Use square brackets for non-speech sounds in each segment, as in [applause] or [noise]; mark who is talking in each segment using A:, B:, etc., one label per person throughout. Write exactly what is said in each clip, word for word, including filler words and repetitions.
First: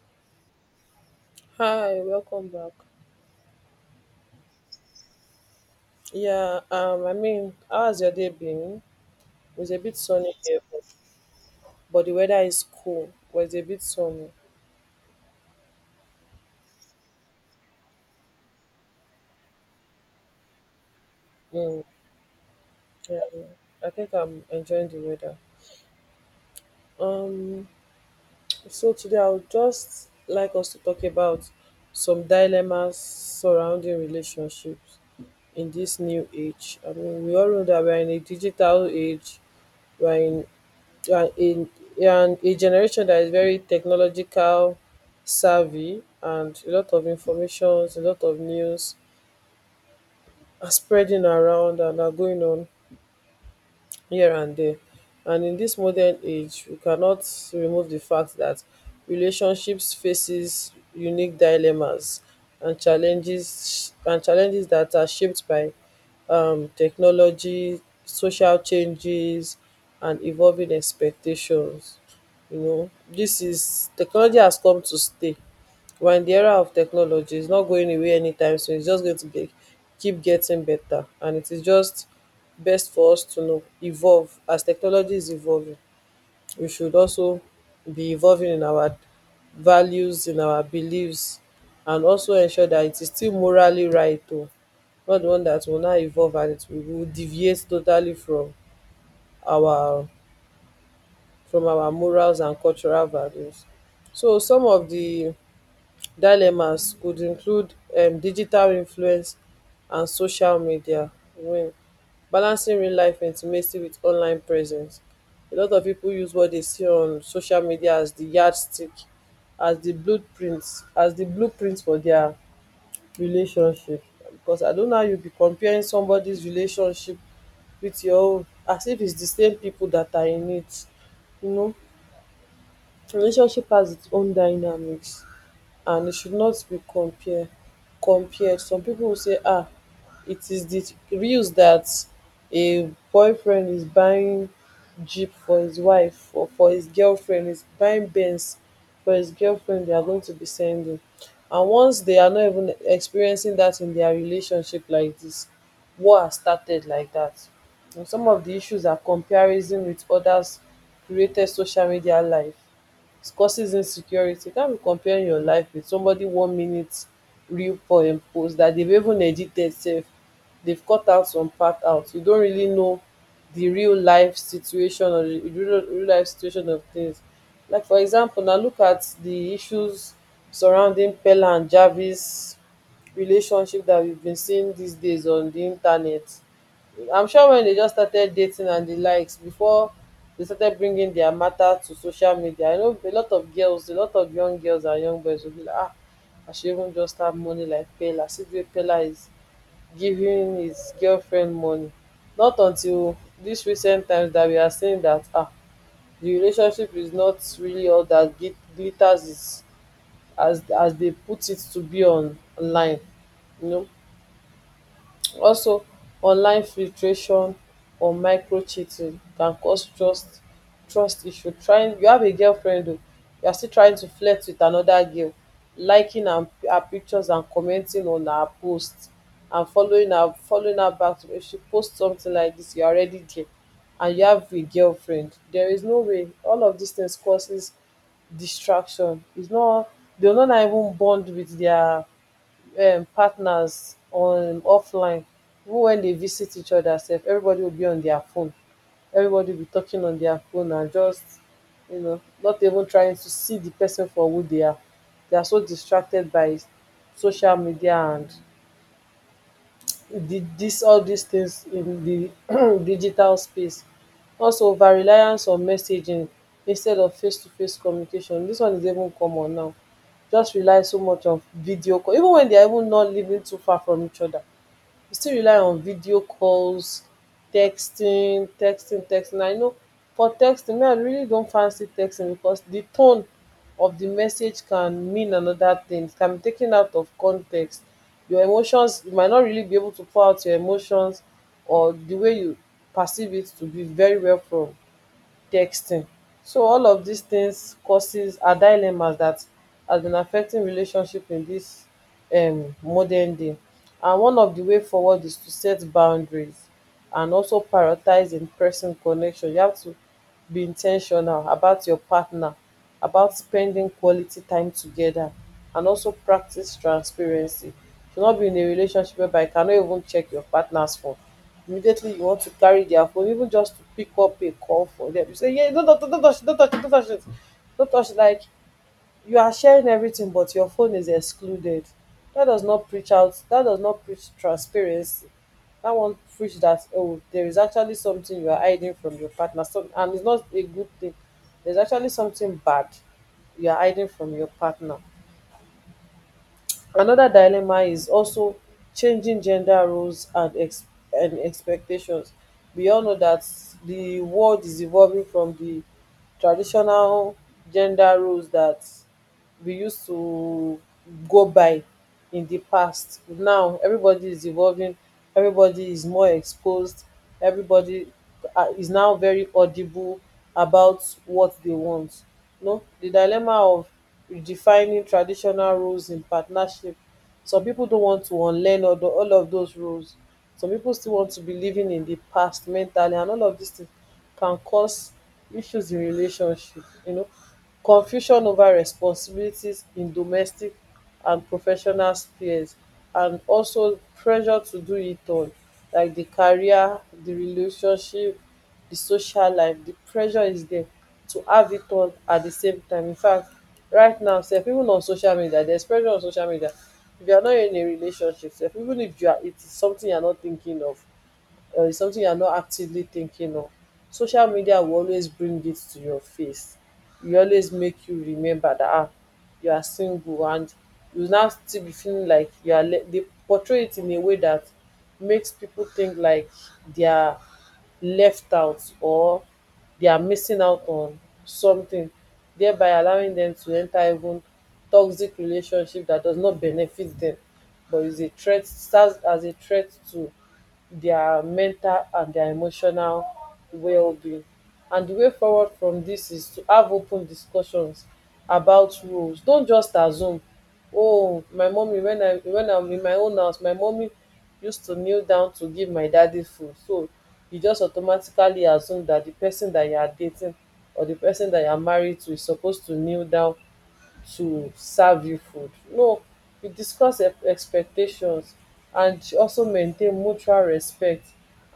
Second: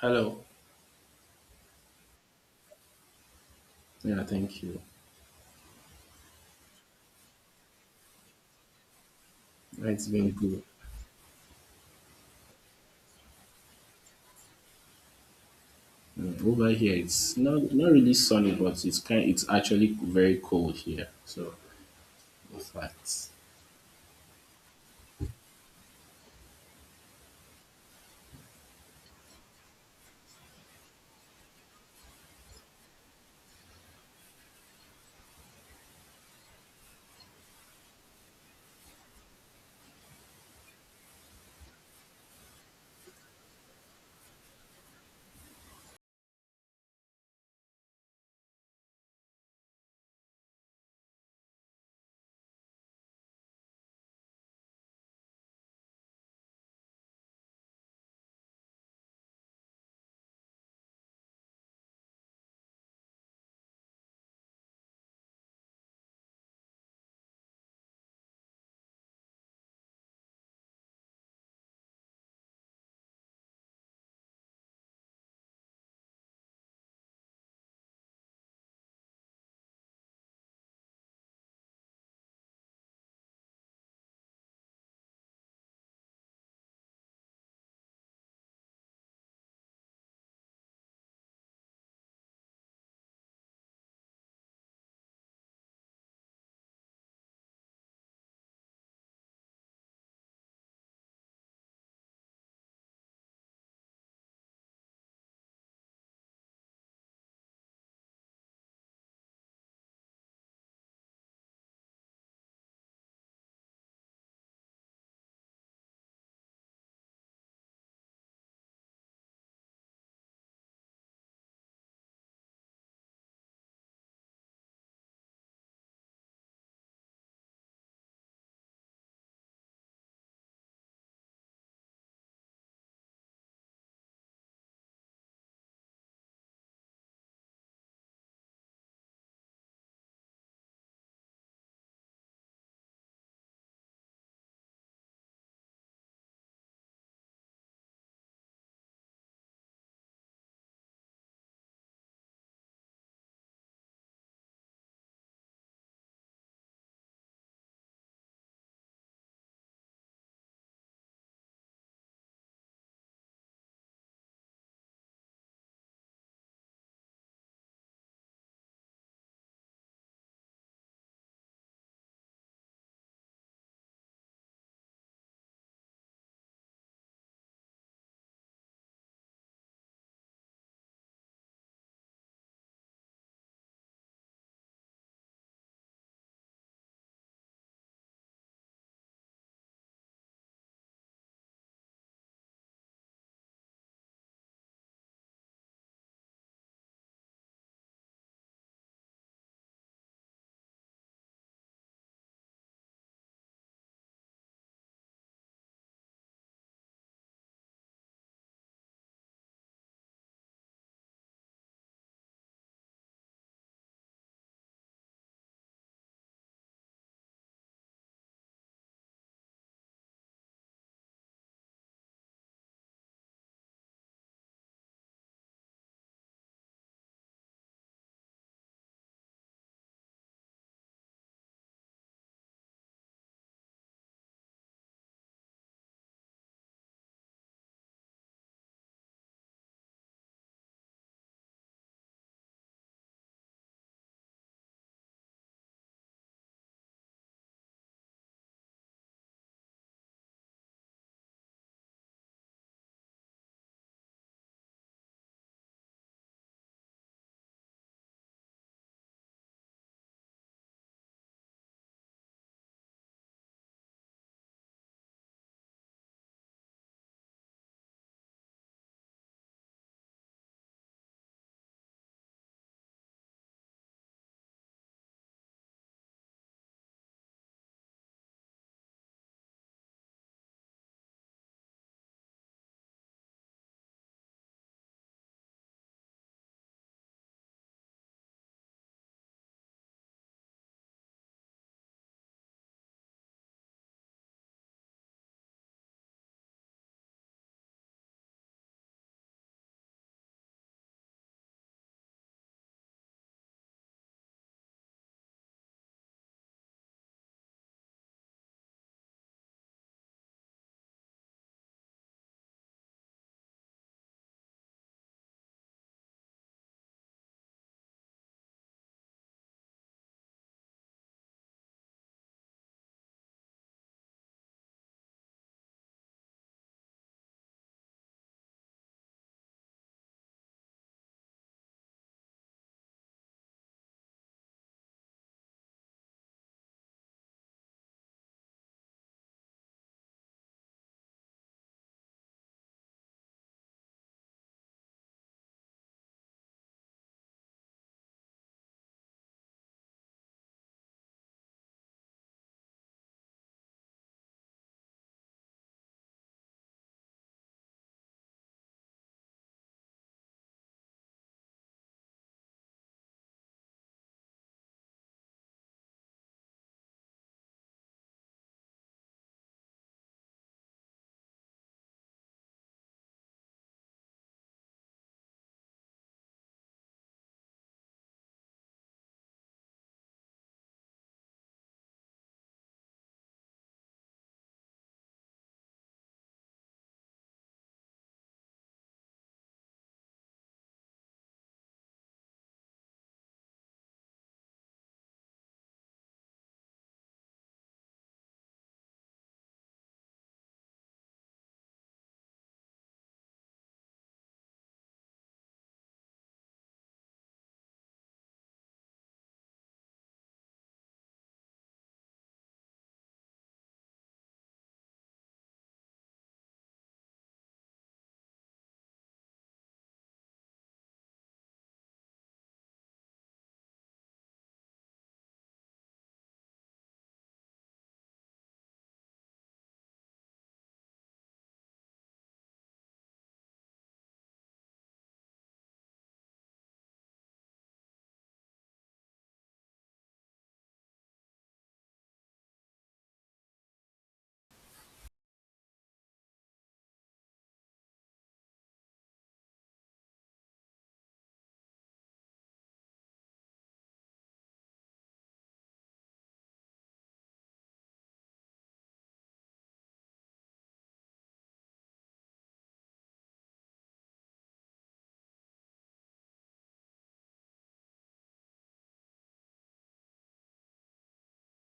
A: Hello.
B: Hi, welcome back.
A: Yeah, thank you.
B: Yeah, um, I mean, how has your day been? It was a bit
A: It's been
B: sunny here,
A: good.
B: but but the weather is cool. But it's a bit sunny.
A: Mm, over here, it's not not really sunny, but it's kind. It's actually very cold here. So,
B: Mm,
A: in
B: yeah,
A: fact,
B: I think I'm enjoying the weather. Um, so today I would just like us to talk about some dilemmas surrounding relationships in this new age. I mean, we all know that we're in a digital age, we're in and a and a generation that is very technological savvy, and a lot of informations, a lot of news are spreading around and are going on here and there. And in this modern age, we cannot remove the fact that relationships faces unique dilemmas and challenges, and challenges that are shaped by um, technology, social changes, and evolving expectations. You know, this is technology has come to stay, we're in the era of technology. It's not going away anytime soon. It's just going to be, keep getting better. And it is just best for us to know, evolve. As technology is evolving, we should also be evolving in our values, in our beliefs, and also ensure that it is still morally right, too. Not the one that will now evolve and it will will deviate totally from our from our morals and cultural values. So some of the dilemmas could include um digital influence and social media. When balancing real life intimacy with online presence, a lot of people use what they see on social media as the yardstick, as the blueprints, as the blueprint for their relationship. Because I don't know how you be comparing somebody's relationship with your own as if it's di same pipu dat are in it, you know. Relationship has its own dynamics and it should not be compare compared. Some people will say ah, it is the reels that a boyfriend is buying jeep for his wife, or for his girlfriend, is buying benz for his girlfriend they are going to be sending. And once they are not even experiencing that in their relationship like this, war has started like that. And some of the issues are comparison with others, created social media life, it causes insecurity. You can't be comparing your life with somebody one minute real poem post that they've even edited sef. They've cut out some part out. You don't really know the real life situation, or the real, real life situation of things. Like for example, now look at the issues surrounding Pella and Jarvis relationship that we've been seeing these days on the internet. I'm sure when they just started dating and the likes, before they started bringing their matter to social media. I know a lot of girls, a lot of young girls and young boys will be like, ah, I should even just have money like Pela. See the way Pela is giving his girlfriend money. Not until this recent times that we are saying that ah, the relationship is not really all that glit- glitters is as as they put it to be on online. You know, also online filtration or microcheating can cause trust trust issue. Trying you have a girlfriend oo, you are still trying to flirt with another girl, liking her her pictures and commenting on her post, and following her, following her back to, if she post something like this you are already there, and you have a girlfriend. There is no way all of these things causes distraction. Is not, they will no now even bond with their um partners on offline. Even when they visit each other sef, everybody will be on their phone, everybody will be talking on their phone, and just, you know, not even trying to see the person for who they are. They are so distracted by social media and di dis all dis tins in di [clears throat] digital space. Also overreliance on messaging instead of facetoface communication, dis one is even common now. Just rely so much on video call even wen dia even not living too far from each oda, we still rely on video calls, texting, texting, texting. I know for texting, me, I really don't fancy texting, because the tone of the message can mean another thing. It can be taken out of context. Your emotions, you might not really be able to pour out your emotions, or the way you perceive it to be very well from texting. So all of these things causes are dilemmas that has been affecting relationship in this um modern day. And one of the way forward is to set boundaries and also prioritize in person connection. You have to be intentional about your partner, about spending quality time together, and also practice transparency. You should not be in a relationship whereby you cannot even check your partners phone. Immediately you want to carry their phone, even just to pick up a call for them, you say, yeah, don't, don't, don't touch it, don't touch it, don't touch it. don't touch it. Like you are sharing everything, but your phone is excluded. That does not preach out, that does not preach transparency. That won't preach that, oh, there is actually something you are hiding from your partner. So, and it's not a good thing. There's actually something bad you are hiding from your partner. Another dilemma is also changing gender roles and ex- and expectations. We all know that the world is evolving from the traditional gender roles that we used to go by in the past. Now everybody is evolving, everybody is more exposed, everybody uh, is now very audible about what they want. No, the dilemma of redefining traditional roles in partnership, some people don't want to unlearn all, tho- all of those roles. Some people still want to be living in the past mentally, and all of these things can cause issues in relationship, you know. Confusion over responsibilities in domestic and professional spheres, and also pressure to do it all, like the career, the relationship, the social life, the pressure is there to have it all at the same time. In fact, right now sef, even on social media, there's pressure on social media. If you are not in a relationship sef, even if you are, it is something you are not thinking of, uh, it's something you're not actively thinking of. Social media will always bring it to your face. It will always make you remember that ah, you are single, and you will now still be feeling like you are. Le- they portray it in a way that makes people think like they are left out, or they are missing out on something, thereby allowing them to enter even toxic relationship that does not benefit them, but is a threat, starts as a threat to their mental and their emotional well-being. And the way forward from this is to have open discussions about rules. Don't just assume, oh, my mommy, when I when I'm in my own house, my mommy used to kneel down to give my daddy food. So you just automatically assume that the person that you are dating or the person that you are married to is supposed to kneel down to serve you food. No, you discuss ex- expectations and also maintain mutual respect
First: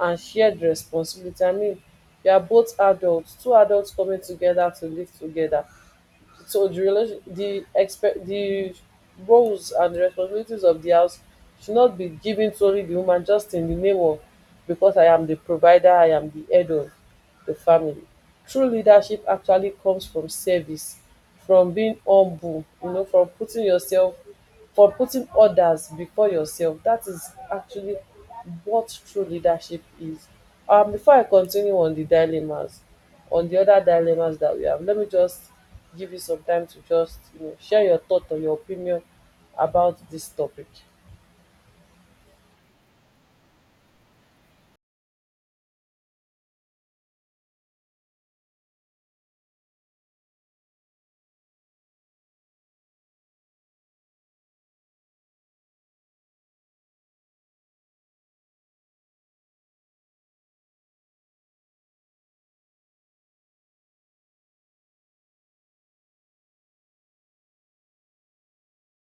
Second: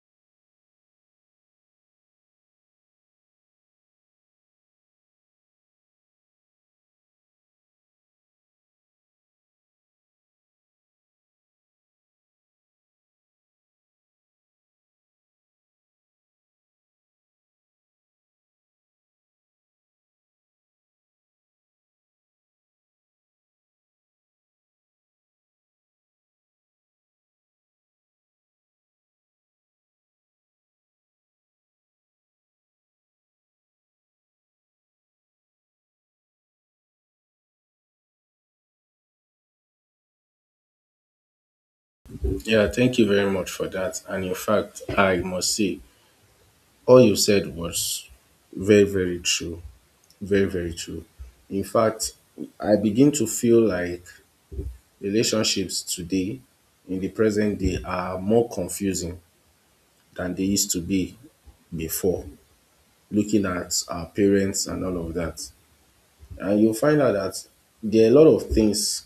B: and shared responsibility. I mean, you are both adults, two adults coming together to live together. So the relation the expect the roles and responsibilities of the house should not be given solely the woman just in the name of, because I am the provider, I am the head of the family. True leadership actually comes from service, from being humble, you know, from putting yourself for putting others before yourself. That is actually what true leadership is. Um before I continue on the dilemmas, on the other dilemmas that we have, let me just give you some time to just, you know, share your thought or your opinion about this topic.
A: yeah, thank you very much for that. And in fact, I must say, all you said was very, very true. Very, very true. In fact, I begin to feel like relationships today, in the present day, are more confusing than they used to be before. Looking at our parents and all of that, and you'll find out that there are a lot of things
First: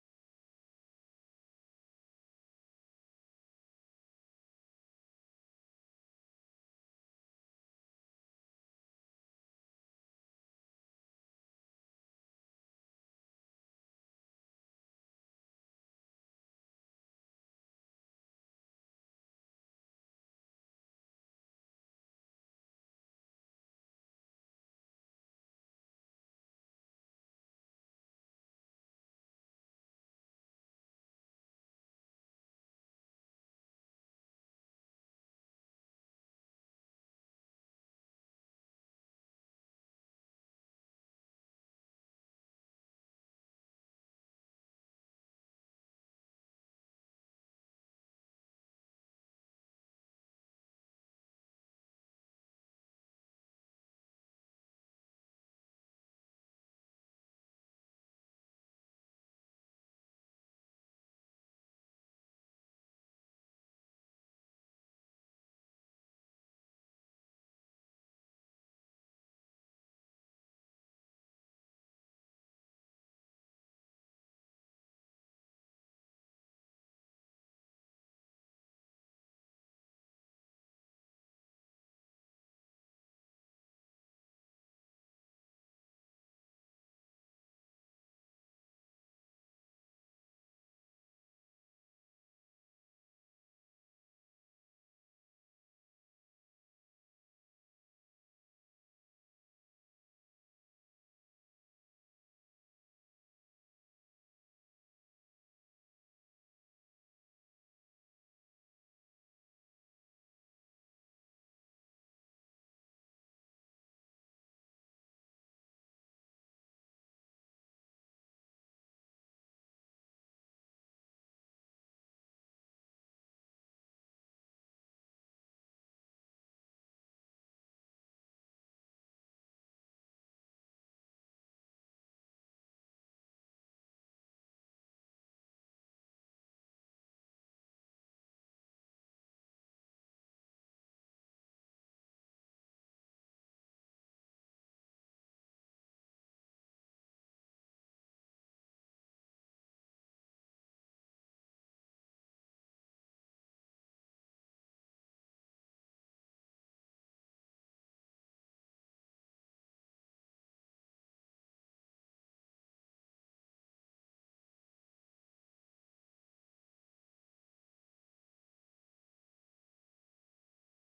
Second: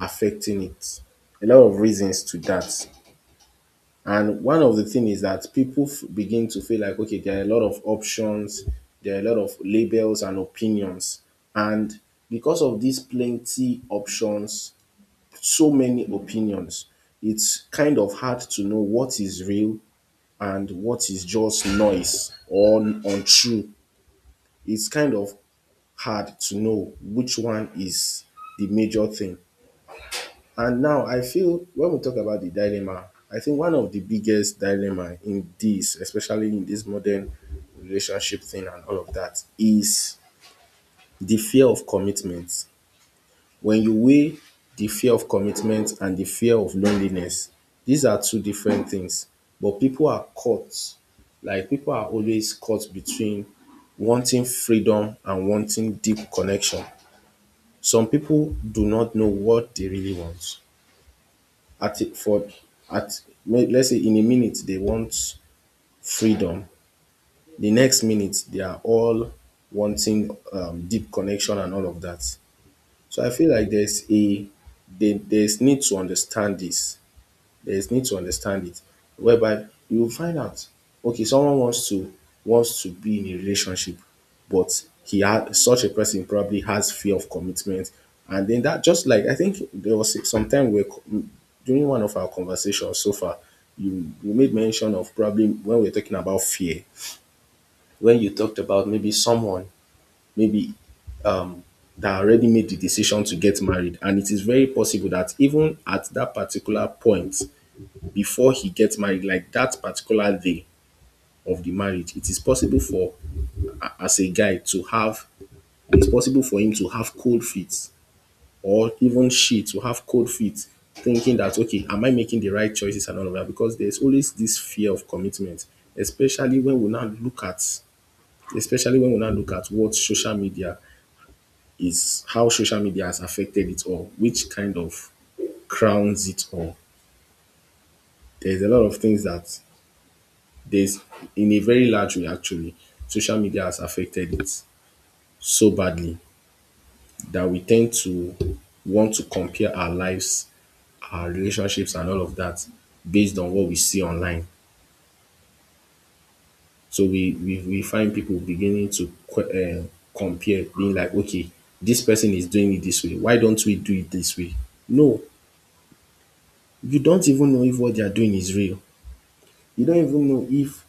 A: affecting it, a lot of reasons to that. And one of the thing is that people f- begin to feel like, okay, there are a lot of options, there are a lot of labels and opinions. And because of these plenty options, so many opinions, it's kind of hard to know what is real and what is just noise or n- untrue. It's kind of hard to know which one is the major thing. And now I feel when we talk about the dilemma, I think one of the biggest dilemma in this, especially in this modern relationship thing and all of that, is the fear of commitment. When you weigh the fear of commitment and the fear of loneliness, these are two different things. But people are caught, like people are always caught between wanting freedom and wanting deep connection. Some people do not know what they really want at a- for at may- let's say in a minute they want freedom, the next minute they are all wanting um, deep connection and all of that. So I feel like there's a they, there's need to understand this, there is need to understand it, whereby you will find out okay, someone wants to wants to be in a relationship, but he had such a person probably has fear of commitment. And then that, just like I think there was some time where co- during one of our conversations so far, you you made mention of, probably when we we're talking about fear, when you talked about maybe someone, maybe, um that already made the decision to get married. And it is very possible that even at that particular point, before he gets married, like that particular day of the marriage, it is possible for a- as a guy to have, it's possible for him to have cold feet, or even she to have cold feet, thinking that, okay, am I making the right choices and all of that? Because there's always this fear of commitment, especially when we now look at especially when we now look at what social media is, how social media has affected it all, which kind of crowns it all. There's a lot of things that there's In a very large way actually, social media has affected it so badly that we tend to want to compare our lives, our relationships and all of that based on what we see online. So we we, we find people beginning to que- uh, compare, being like, okay, this person is doing it this way. Why don't we do it this way? No, you don't even know if what they are doing is real. You don't even know if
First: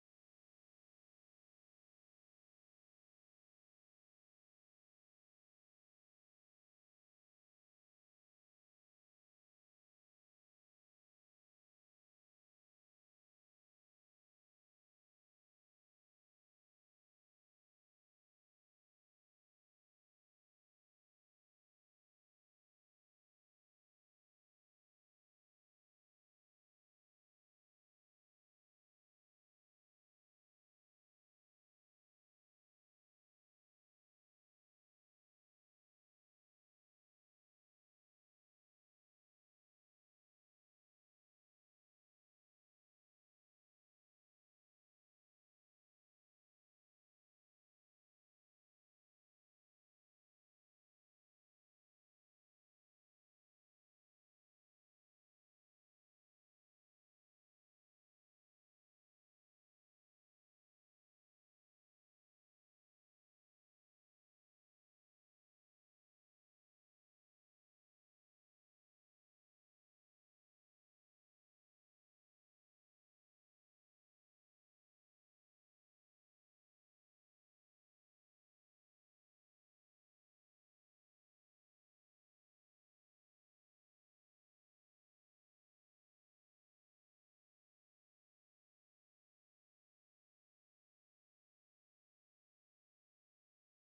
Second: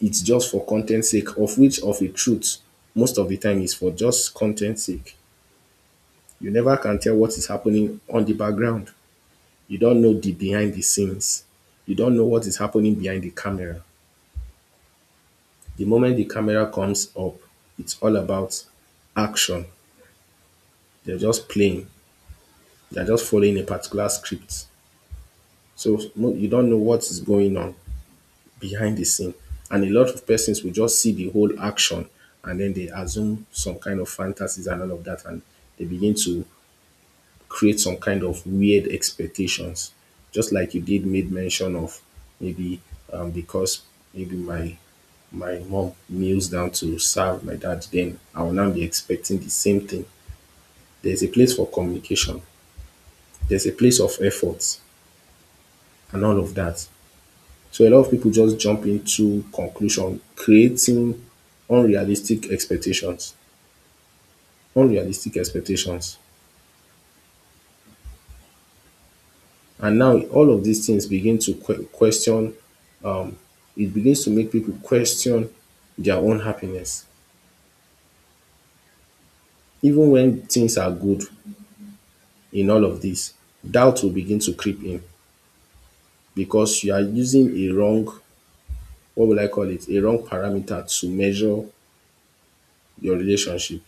A: it's just for content sake, of which of a truth most of the time is for just content sake. You never can tell what is happening on the background, you don't know the behind the scenes, you don't know what is happening behind the camera. The moment the camera comes up, it's all about action. They're just playing, they're just following a particular script. So mo- you don't know what is going on behind the scene. And a lot of persons will just see the whole action and then they assume some kind of fantasies and all of that. And they begin to create some kind of weird expectations. Just like you did made mention of, maybe, um, because, maybe my my mom kneels down to serve my dad, then I will now be expecting the same thing. There's a place for communication, there's a place of efforts and all of that. So a lot of people just jump into conclusion, creating unrealistic expectations, unrealistic expectations. And now all of these things begin to que- question, it begins to make people question their own happiness. Even when things are good in all of this, doubt will begin to creep in because you are using a wrong, what will I call it, a wrong parameter to measure your relationship.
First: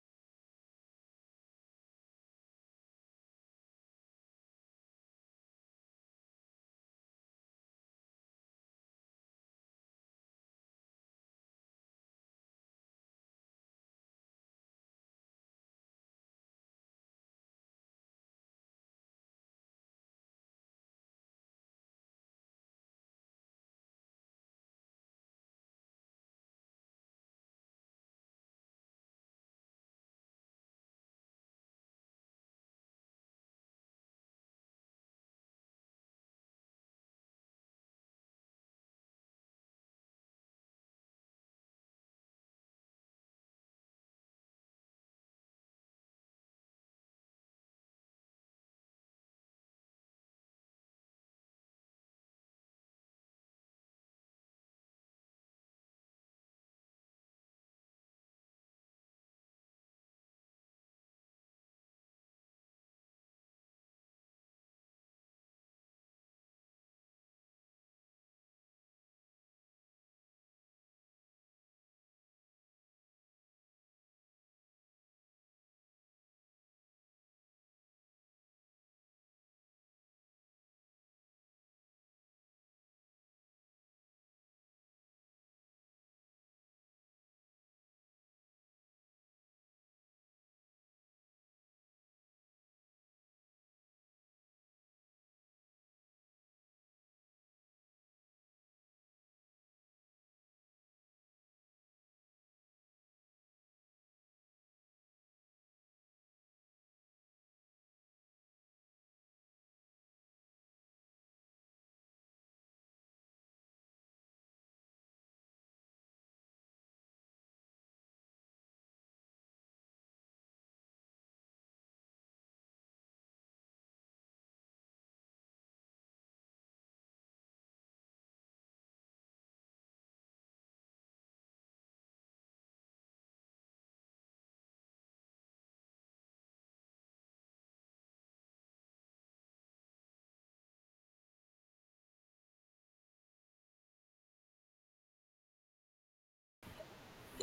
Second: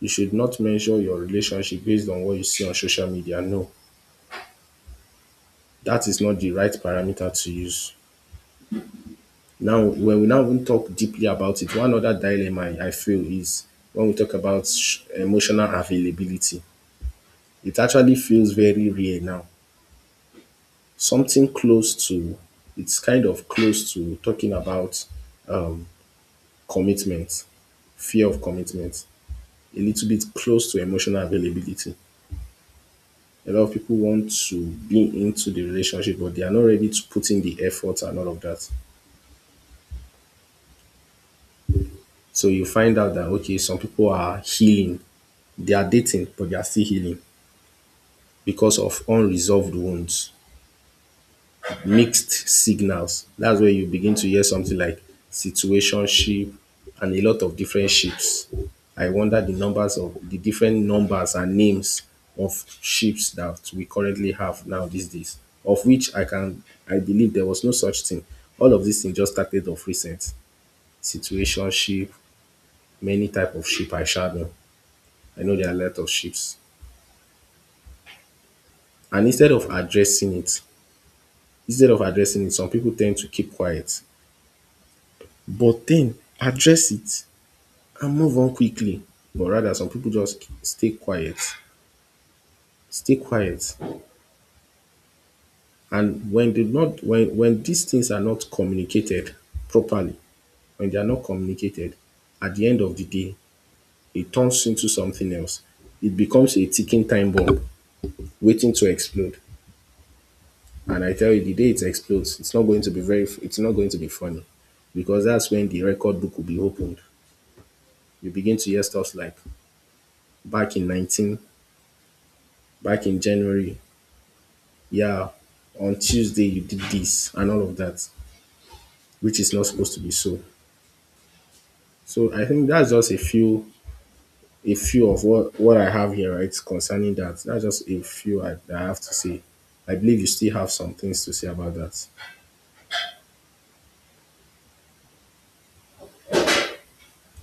A: You should not measure your relationship based on what you see on social media. No, that is not the right parameter to use. Now, when we now even talk deeply about it, one other dilemma I I feel is when we talk about sh- emotional availability. It actually feels very rare now. Something close to, it's kind of close to talking about commitment, fear of commitment, a little bit close to emotional availability. A lot of people want to be into the relationship, but they are not ready to put in the effort and all of that. So you find out that, okay, some people are healing. They are dating, but they are still healing because of unresolved wounds, mixed signals. That's where you begin to hear something like situationship and a lot of different ships. I wonder the numbers of the different numbers and names of ships that we currently have now these days, of which I can, I believe there was no such thing. All of these things just started of recent. Situationship, many type of ship I shadow. I know there are a lot of ships. And instead of addressing it, instead of addressing it, some people tend to keep quiet, but then address it and move on quickly. But rather, some people just stay quiet, stay quiet. And when they not when when these things are not communicated properly, when they are not communicated, at the end of the day, it turns into something else. It becomes a ticking time bomb waiting to explode. And I tell you, the day it explodes, it's not going to be very it's not going to be funny. Because that's when the record book will be opened. You begin to hear stuff like back in nineteen, back in January. Yeah, on Tuesday you did this and all of that, which is not supposed to be so. So I think that's just a few, a few of what, what I have here, right? Concerning that. That's just a few, I, that I have to say. I believe you still have some things to say about that.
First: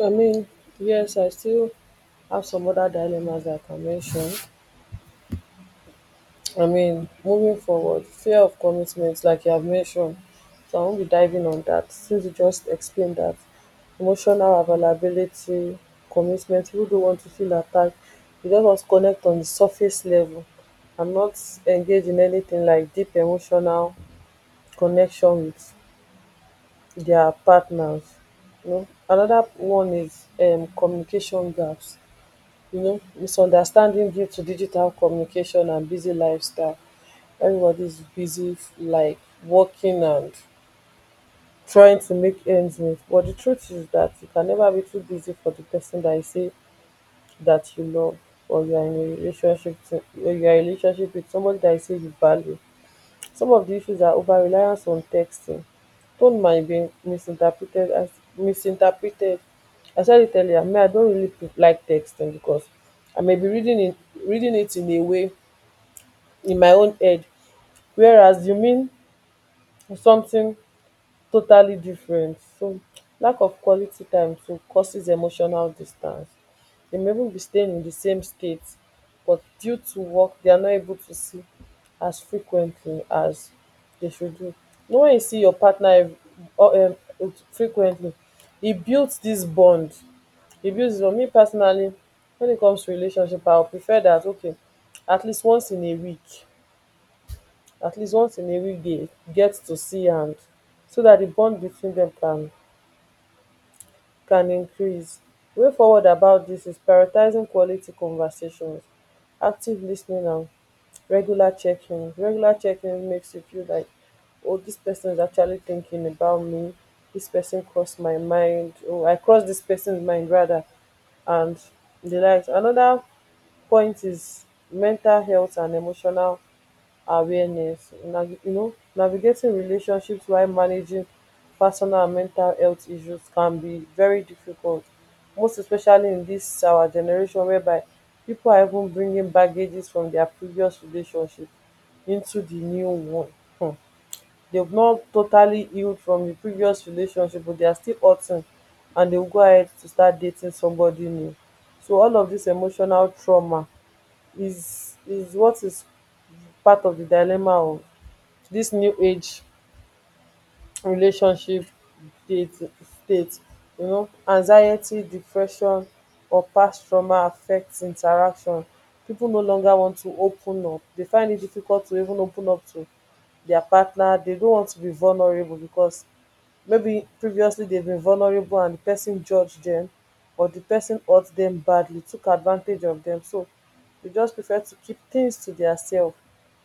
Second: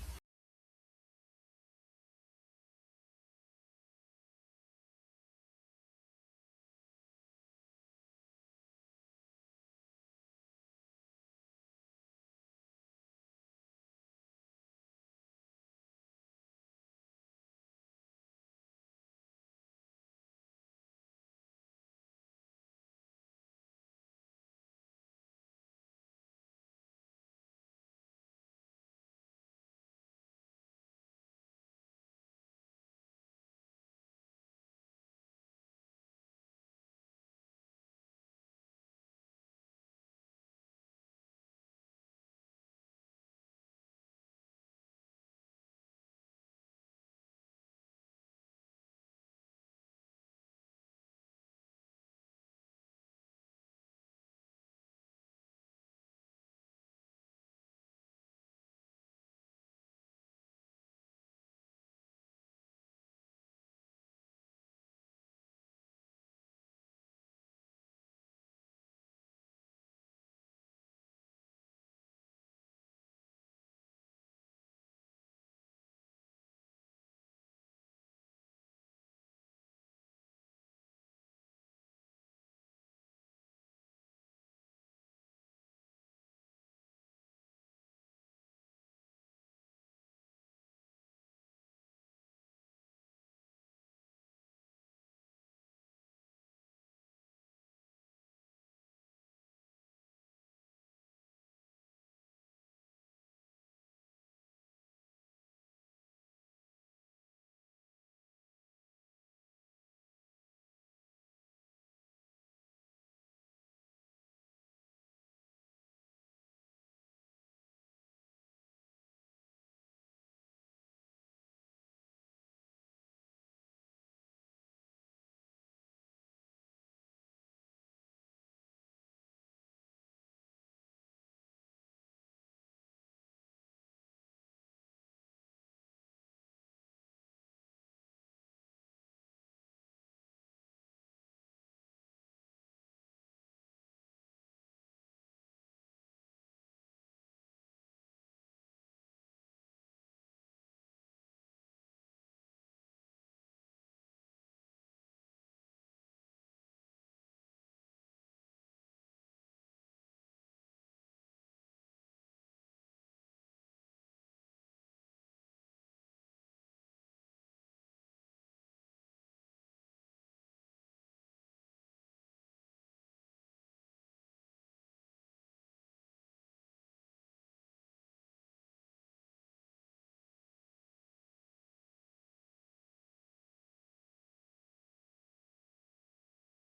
B: I mean, yes, I still have some other dilemmas that I can mention. I mean, moving forward, fear of commitment, like you have mentioned, so I won't be diving on that since you just explained that. Emotional availability, commitment, people don't want to feel attacked. You just want to connect on the surface level and not engage in anything like deep emotional connection with their partners. You know, another one is um, communication gaps. You know, misunderstanding due to digital communication and busy lifestyle. Everybody's busy, like working and trying to make ends meet. But the truth is that you can never be too busy for the person that you say that you love, or you are in a relationship to, or you are in a relationship with somebody that you say you value. Some of the issues are over reliance on texting. Don't mind being misinterpreted as misinterpreted. I said it earlier, me, I don't really pre- like texting because I may be reading it reading it in a way in my own head. Whereas you mean something totally different. So lack of quality time too causes emotional distance. They may even be staying in the same state, but due to work they are not able to see as frequently as they should do. You know, you see your partner ev- or, um frequently, it builds this bond. It builds. For me personally, when it comes to relationship, I would prefer that, okay, at least once in a week, at least once in a week dey get to see, and so that the bond between them can can increase. Way forward about this is prioritising quality conversations, active listening, ten, and regular checking. Regular checking makes you feel like, oh, this person is actually thinking about me. This person crossed my mind. Oh, I crossed this person's mind rather. And di likes anoda point is mental health and emotional awareness. na- you know, navigating relationships while managing personal and mental health issues can be very difficult, most especially in this our generation, whereby people are even bringing baggages from their previous relationship into the new one. Hmm. They've not totally healed from the previous relationship, but they are still hurting, and they will go ahead to start dating somebody new. So all of this emotional trauma is is what is part of the dilemma. Dis new age relationship, date, state, um anxiety, depression, or past trauma affect interaction. Pipo no longer want to open up. Dey find it difficult to even open up to dia partner. Dey don't want to be vulnerable, becos maybe previously they've been vulnerable and the person judged them, or the person hurt them badly, took advantage of them. So they just prefer to keep things to diasef.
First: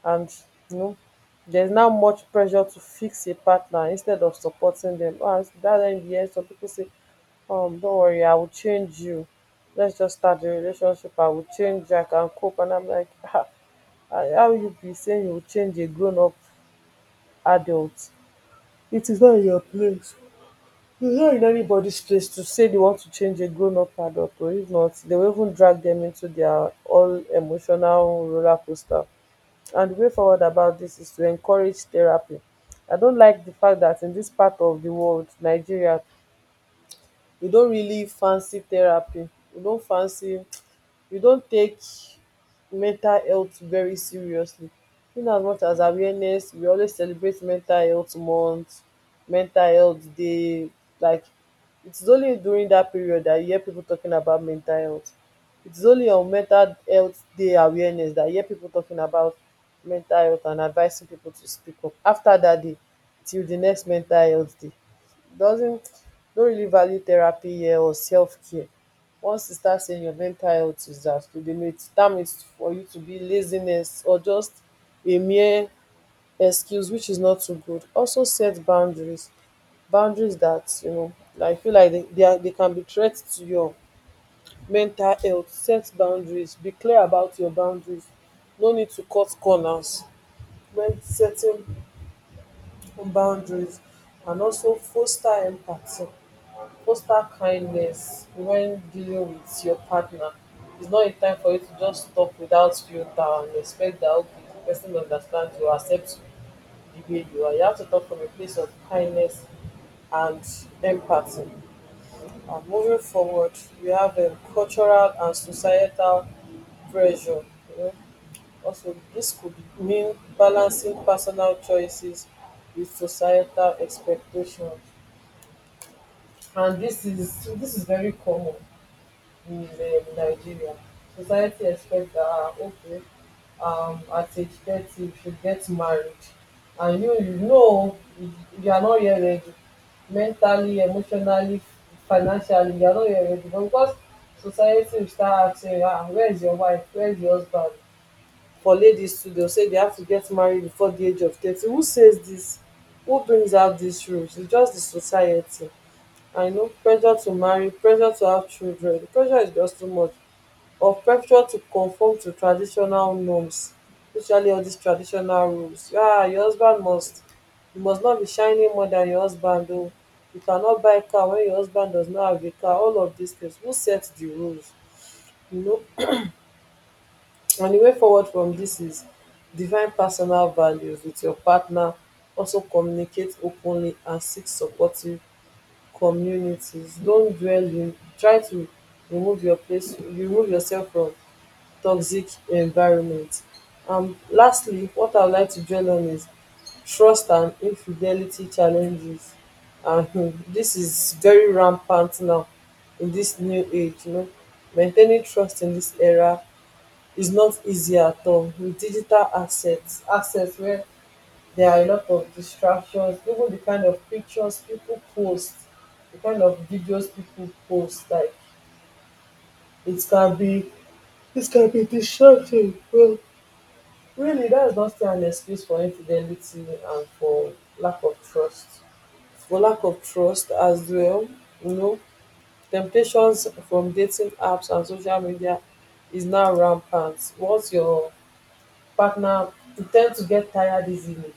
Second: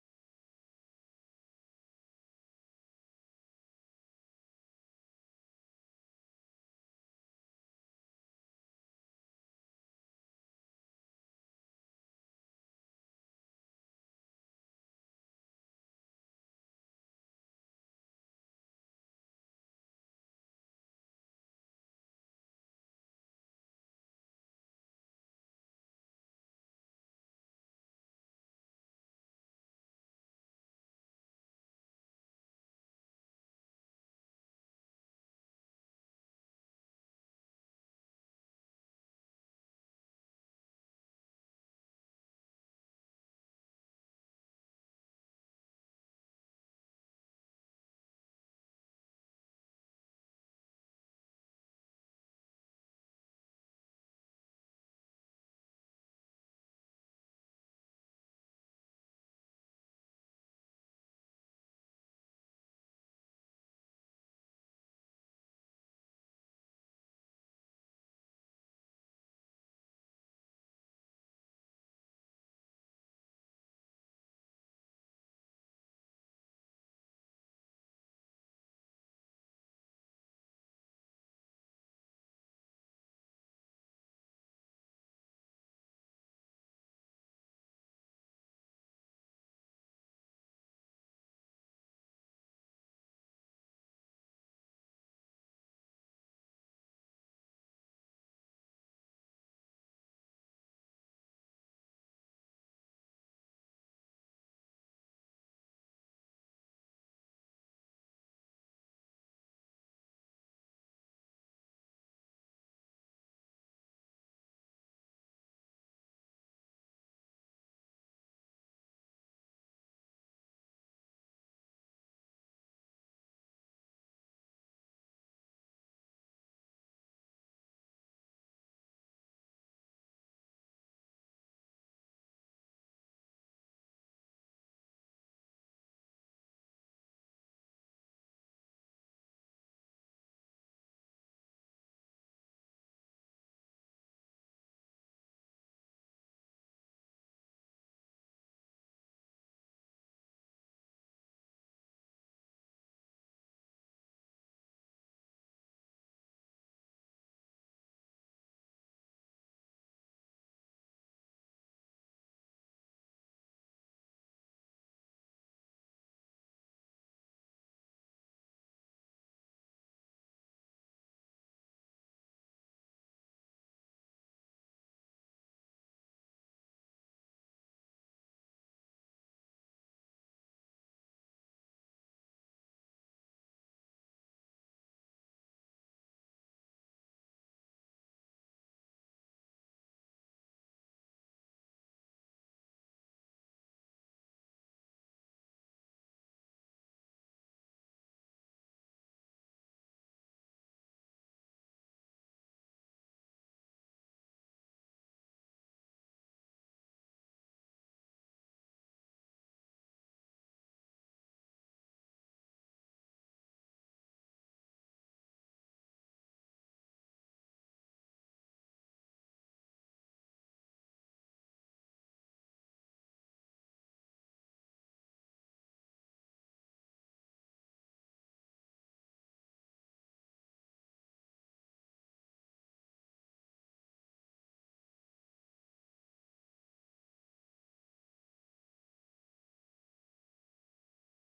B: And you know theres now much pressure to fix a partner instead of supporting dem. And that end hear some people say, um don't worry, I will change you. Let's just start the relationship, I will change, I can cope. And I'm like, um how you be saying you will change a grown up adult? It is not your place. It's not in anybody's place to say they want to change a grown up adult, or if not, they will even drag them into their all emotional roller coaster. And the way forward about this is to encourage therapy. I don't like the fact that in this part of the world, Nigeria, we don't really fancy therapy. We don't fancy, we don take mental health very seriously. In as much as awareness, we always celebrate mental health month, mental health day. Like, it's only during that period that you hear people talking about mental health. It's only on mental health day awareness that you hear people talking about mental health and advising people to speak up. After that day till the next mental health day, doesn't, don't really value therapy here or self care. Once you start saying your mental health is that, to the mate term is for you to be laziness or just a mere excuse, which is not too good. Also, set boundaries. Boundaries that you know, like, I feel like they, they, are, they can be threats to your mental health. Set boundaries. Be clear about your boundaries. No need to cut corners when setting boundaries. And also foster empathy. Foster kindness when dealing with your partner. It's not a time for you to just talk without filter and expect that, okay, the person understands you, accepts the way you are. You have to talk from a place of kindness and empathy. And moving forward, we have um, cultural and societal pressure. You know? Also, this could mean balancing personal choices with societal expectations. And this is this is very common in um, Nigeria. Society expects that, ah, okay, um, at age thirty you should get married, and you you know you you are not yet ready, mentally, emotionally, financially, you are not yet ready. But because society will start asking, ah, where is your wife? Where is your husband? For ladies too, they'll say they have to get married before the age of thirty. Who says this? Who brings out these rules? It's just the society. I know pressure to marry, pressure to have children. The pressure is just too much. Or pressure to conform to traditional norms, especially all these traditional rules. Yeah, your husband must, you must not be shining more than your husband. Oh, you cannot buy car when your husband does not have a car. All of these things. Who sets the rules? You know. And the way forward from this is divine personal values with your partner. Also communicate openly and seek supportive communities. Don't dwell in, try to remove your place, remove yourself from toxic environments. Um. Lastly, what I would like to dwell on is trust and infidelity challenges. And um dis is very rampant now in this new age, you know. Maintaining trust in this era is not easy at all, with digital assets assets where there are a lot of distractions. Even the kind of pictures people post, the kind of videos people post, like, it can be it can be distracting. Well, really, that's not still an excuse for infidelity and for lack of trust. For lack of trust as well, you know, temptations from dating apps and social media is now rampant. Once your partner, you tend to get tired easily,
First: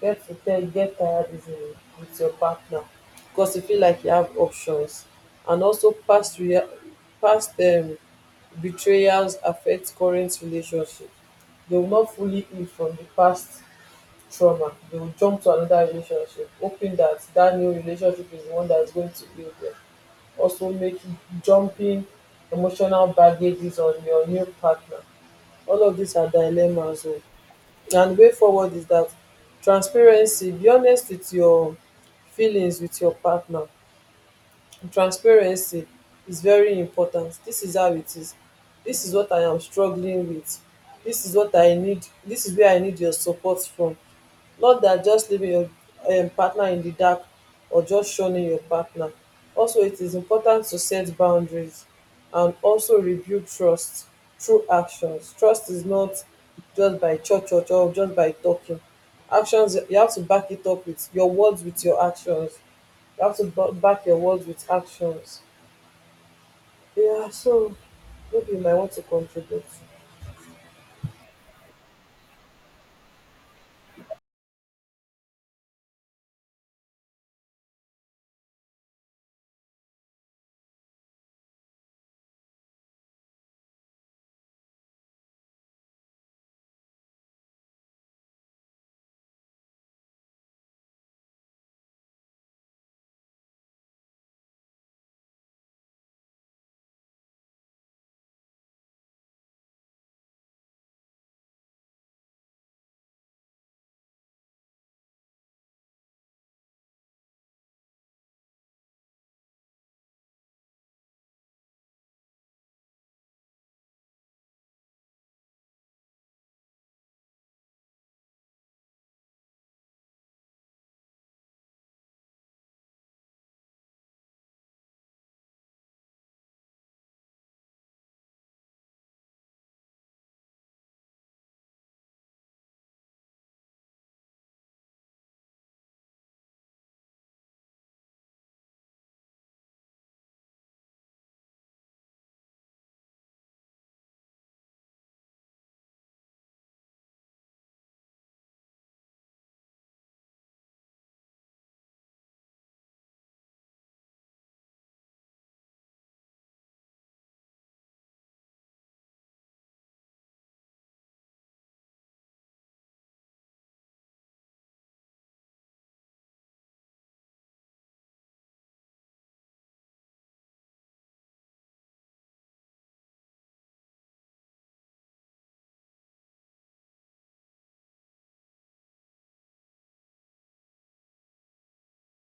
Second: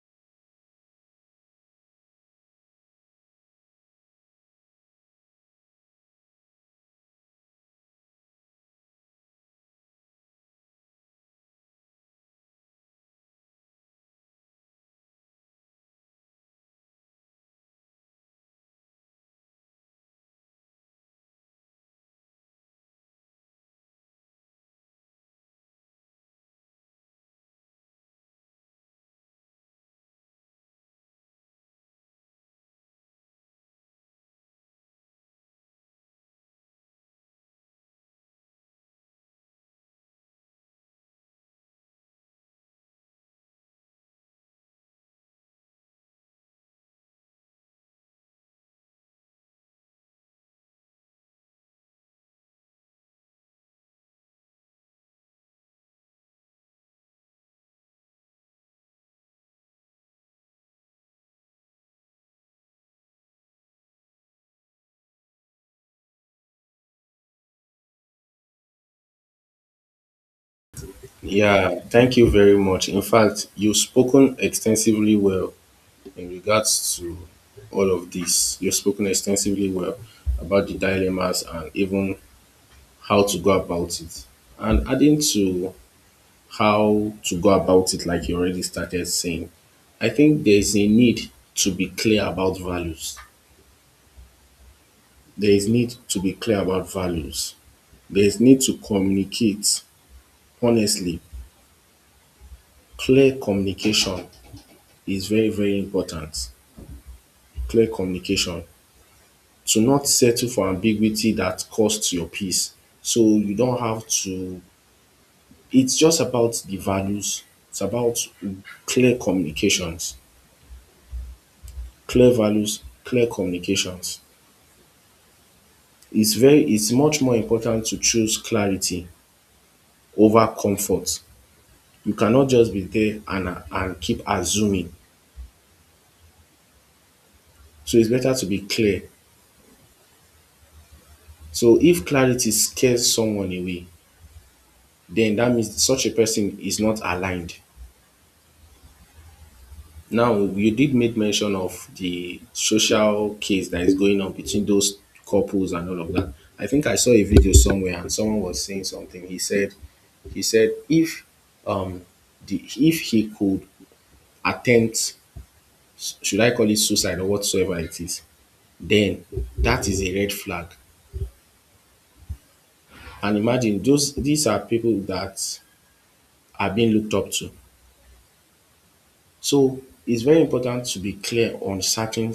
B: get prepared, get tired easily with your partner because you feel like you have options. And also past rea- past um, betrayals affect current relationship. They will not fully heal from the past trauma. They will jump to another relationship hoping that that new relationship is the one that is going to heal them. Also making, jumping emotional baggages on your new partner. All of these are dilemmas o. And way forward is that transparency, be honest with your feelings with your partner. Transparency is very important. This is how it is. This is what I am struggling with. This is what I need. This is where I need your support from, more dan just leaving your um partner in the dark or just shunning your partner. Also, it is important to set boundaries and also rebuild trust through actions. Trust is not just by cho cho cho or just by talking. Actions, you have to back it up with your words, with your actions. You have to ba- back your words with actions. Yeah, so maybe you might want to contribute.
A: Yeah, thank you very much. In fact, you've spoken extensively well in regards to all of this. You've spoken extensively well about the dilemmas and even how to go about it. And adding to how to go about it, like you already started saying, I think there is a need to be clear about values. There is need to be clear about values. There is need to communicate honestly. Clear communication is very, very important. Clear communication. To not settle for ambiguity that costs your peace. So you don't have to, it's just about the values. It's about clear communications. Clear values, clear communications. It's very it's much more important to choose clarity over comfort. You cannot just be there and and keep assuming. So it's better to be clear. So if clarity scares someone away, then that means such a person is not aligned. Now, you did make mention of the social case that is going on between those couples and all of that. I think I saw a video somewhere and someone was saying something. He said, he said if, um the, if he could attempt, should I call it suicide or whatsoever it is, then that is a red flag. And imagine those these are people that are being looked up to. So it's very important to be clear on certain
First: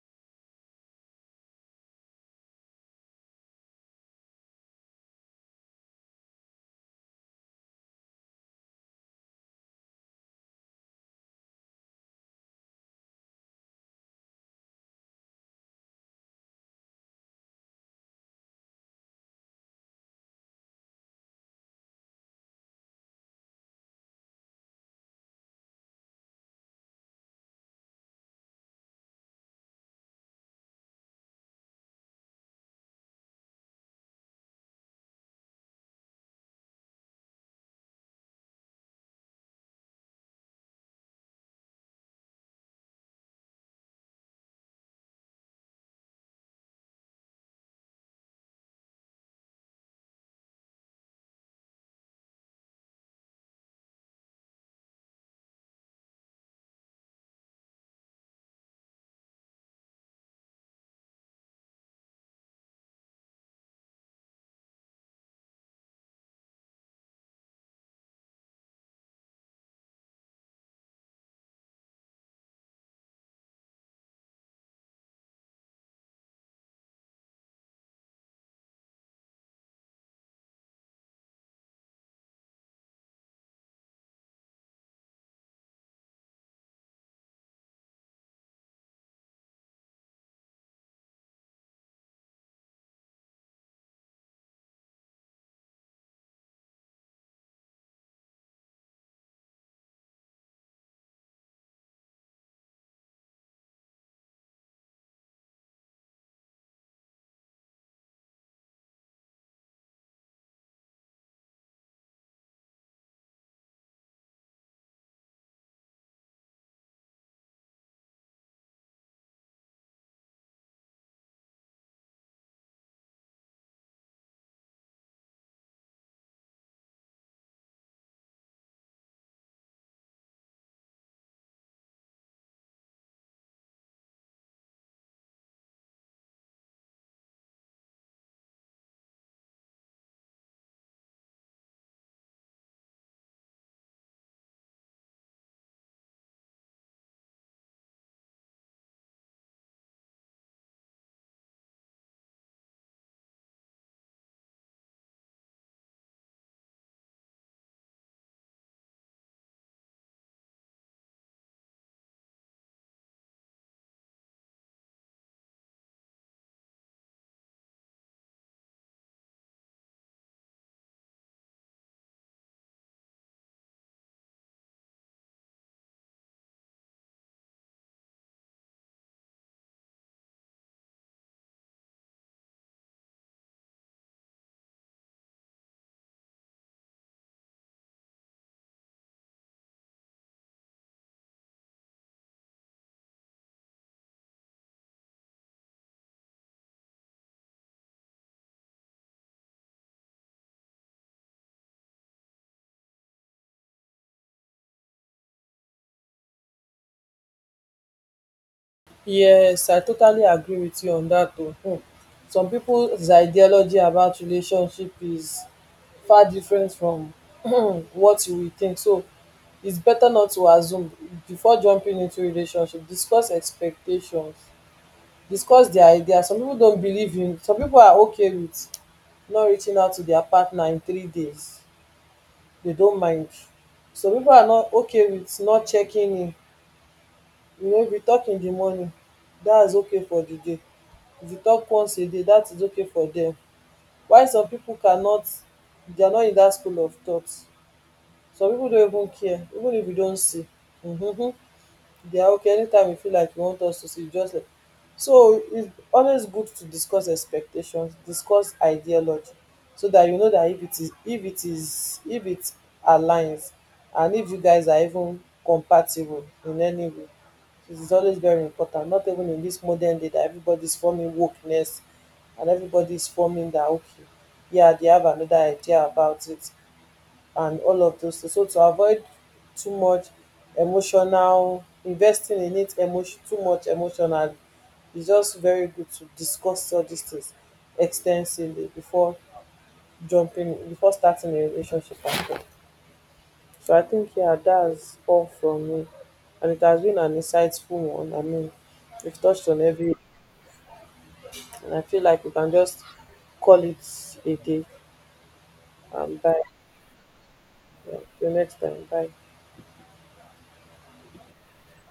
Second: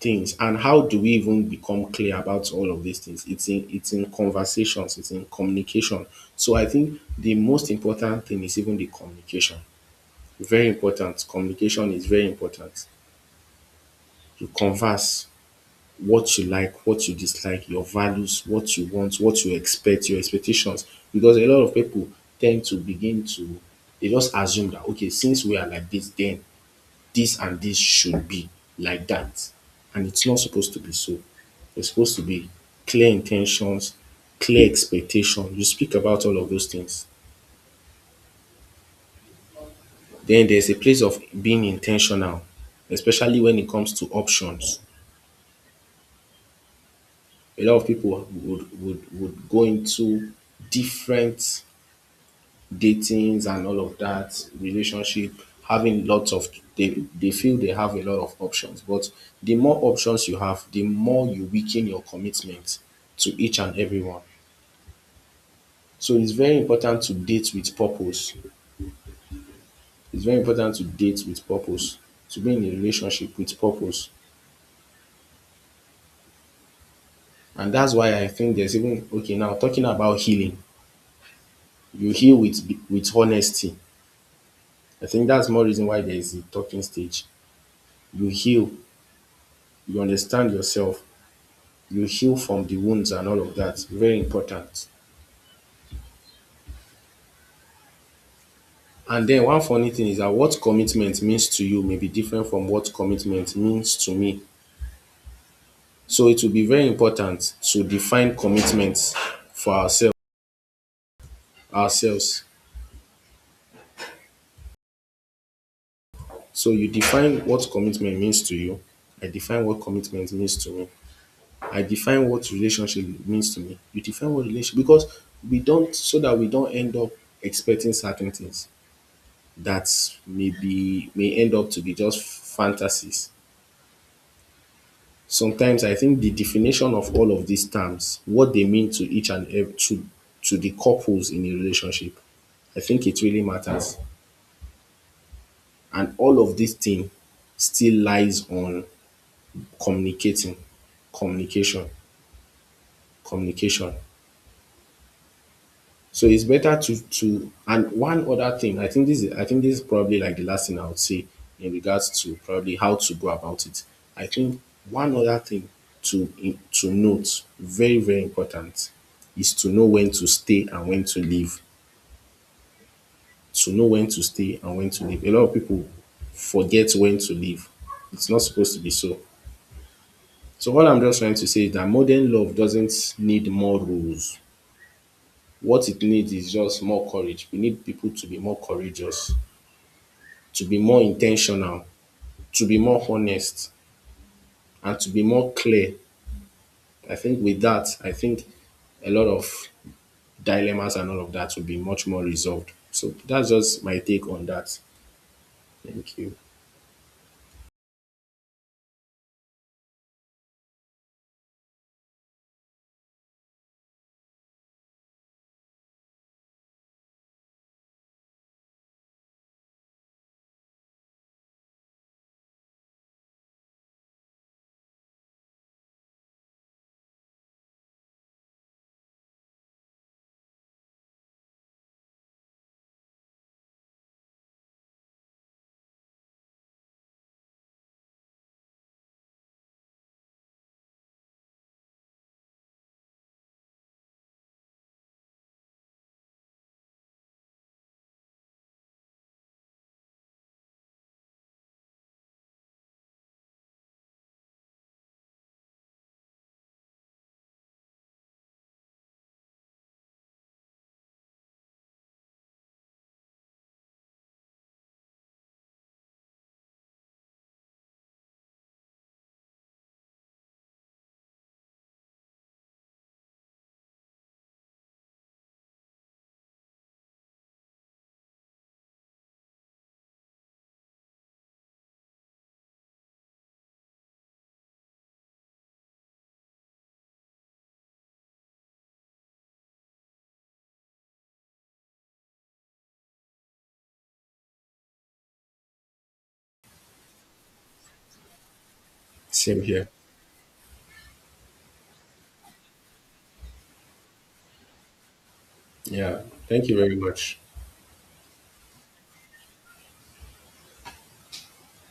A: things. And how do we even become clear about all of these things? It's in, it's in conversations, it's in communication. So I think the most important thing is even the communication. Very important, communication is very important. You converse what you like, what you dislike, your values, what you want, what you expect, your expectations. Because a lot of people tend to begin to, they just assume that, okay, since we are like this then this and this should be like that. And it's not supposed to be so. It's supposed to be clear intentions, clear expectation. You speak about all of those things. Then there's a place of being intentional, especially when it comes to options. A lot of people would would would go into different datings and all of that, relationship, having lots of, they, they feel they have a lot of options. But the more options you have, the more you weaken your commitment to each and everyone. So it's very important to date with purpose. It's very important to date with purpose, to be in a relationship with purpose. And that's why I think there's even okay, now talking about healing. You heal with with honesty. I think that's more reason why there is the talking stage. You heal, you understand yourself, you heal from the wounds and all of that. Very important. And then one funny thing is that what commitment means to you may be different from what commitment means to me. So it will be very important to define commitment for ourselves ourselves. So you define what commitment means to you. I define what commitment means to me. I define what relationship means to me. You define what relationship, because we don't, so that we don't end up expecting certain things that may be, may end up to be just fantasies sometimes. I think the definition of all of these terms, what they mean to each and every, to, to the couples in a relationship, I think it really matters. And all of this thing still lies on communicating, communication, communication. So it's better to to and one other thing, I think this is I think this is probably like the last thing I would say in regards to probably how to go about it. I think one other thing to to note, very, very important, is to know when to stay and when to leave. To know when to stay and when to leave. A lot of people forget when to leave. It's not supposed to be so. So what I'm just trying to say is that modern love doesn't need more rules. What it needs is just more courage. We need people to be more courageous, to be more intentional, to be more honest, and to be more clear. I think with that, I think a lot of dilemmas and all of that will be much more resolved. So that's just my take on that. Thank you.
B: Yes, I totally agree with you on that too. Hmm. Some people's ideology about relationship is far different from [clears throat] what you will think. So it's better not to assume before jumping into relationship. Discuss expectations. Discuss their idea. Some people don't believe in, some people are okay with not reaching out to their partner in three days. They don't mind. Some people are not okay with not checking in. You know, if you talk in the morning, that's okay for the day. Di tok once a day, dat is okay for dem, while some pipo cannot. Dia no in dat school of thought. Some pipo don even care, even if you don see, um they are okay anytime you feel like you want us to see, just like. So it's always good to discuss expectations, discuss ideology, so that you know that if it is if it is if it aligns, and if you guys are even compatible in any way. It is always very important, not even in this modern day that everybody is forming wokeness and everybody is forming that, okay, yeah, they have another idea about it and all of those things. So to avoid too much emotional investing in it, emotion, too much emotional, it's just very good to discuss all these things extensively before jumping, before starting a relationship at all. So I think, yeah, that's all from me, and it has been an insightful one. I mean, we've touched on
A: Same here.
B: every, and I feel like we can just call it a day. Um,
A: Yeah.
B: bye.
A: Thank you very much.
B: Yeah, till next time. Bye.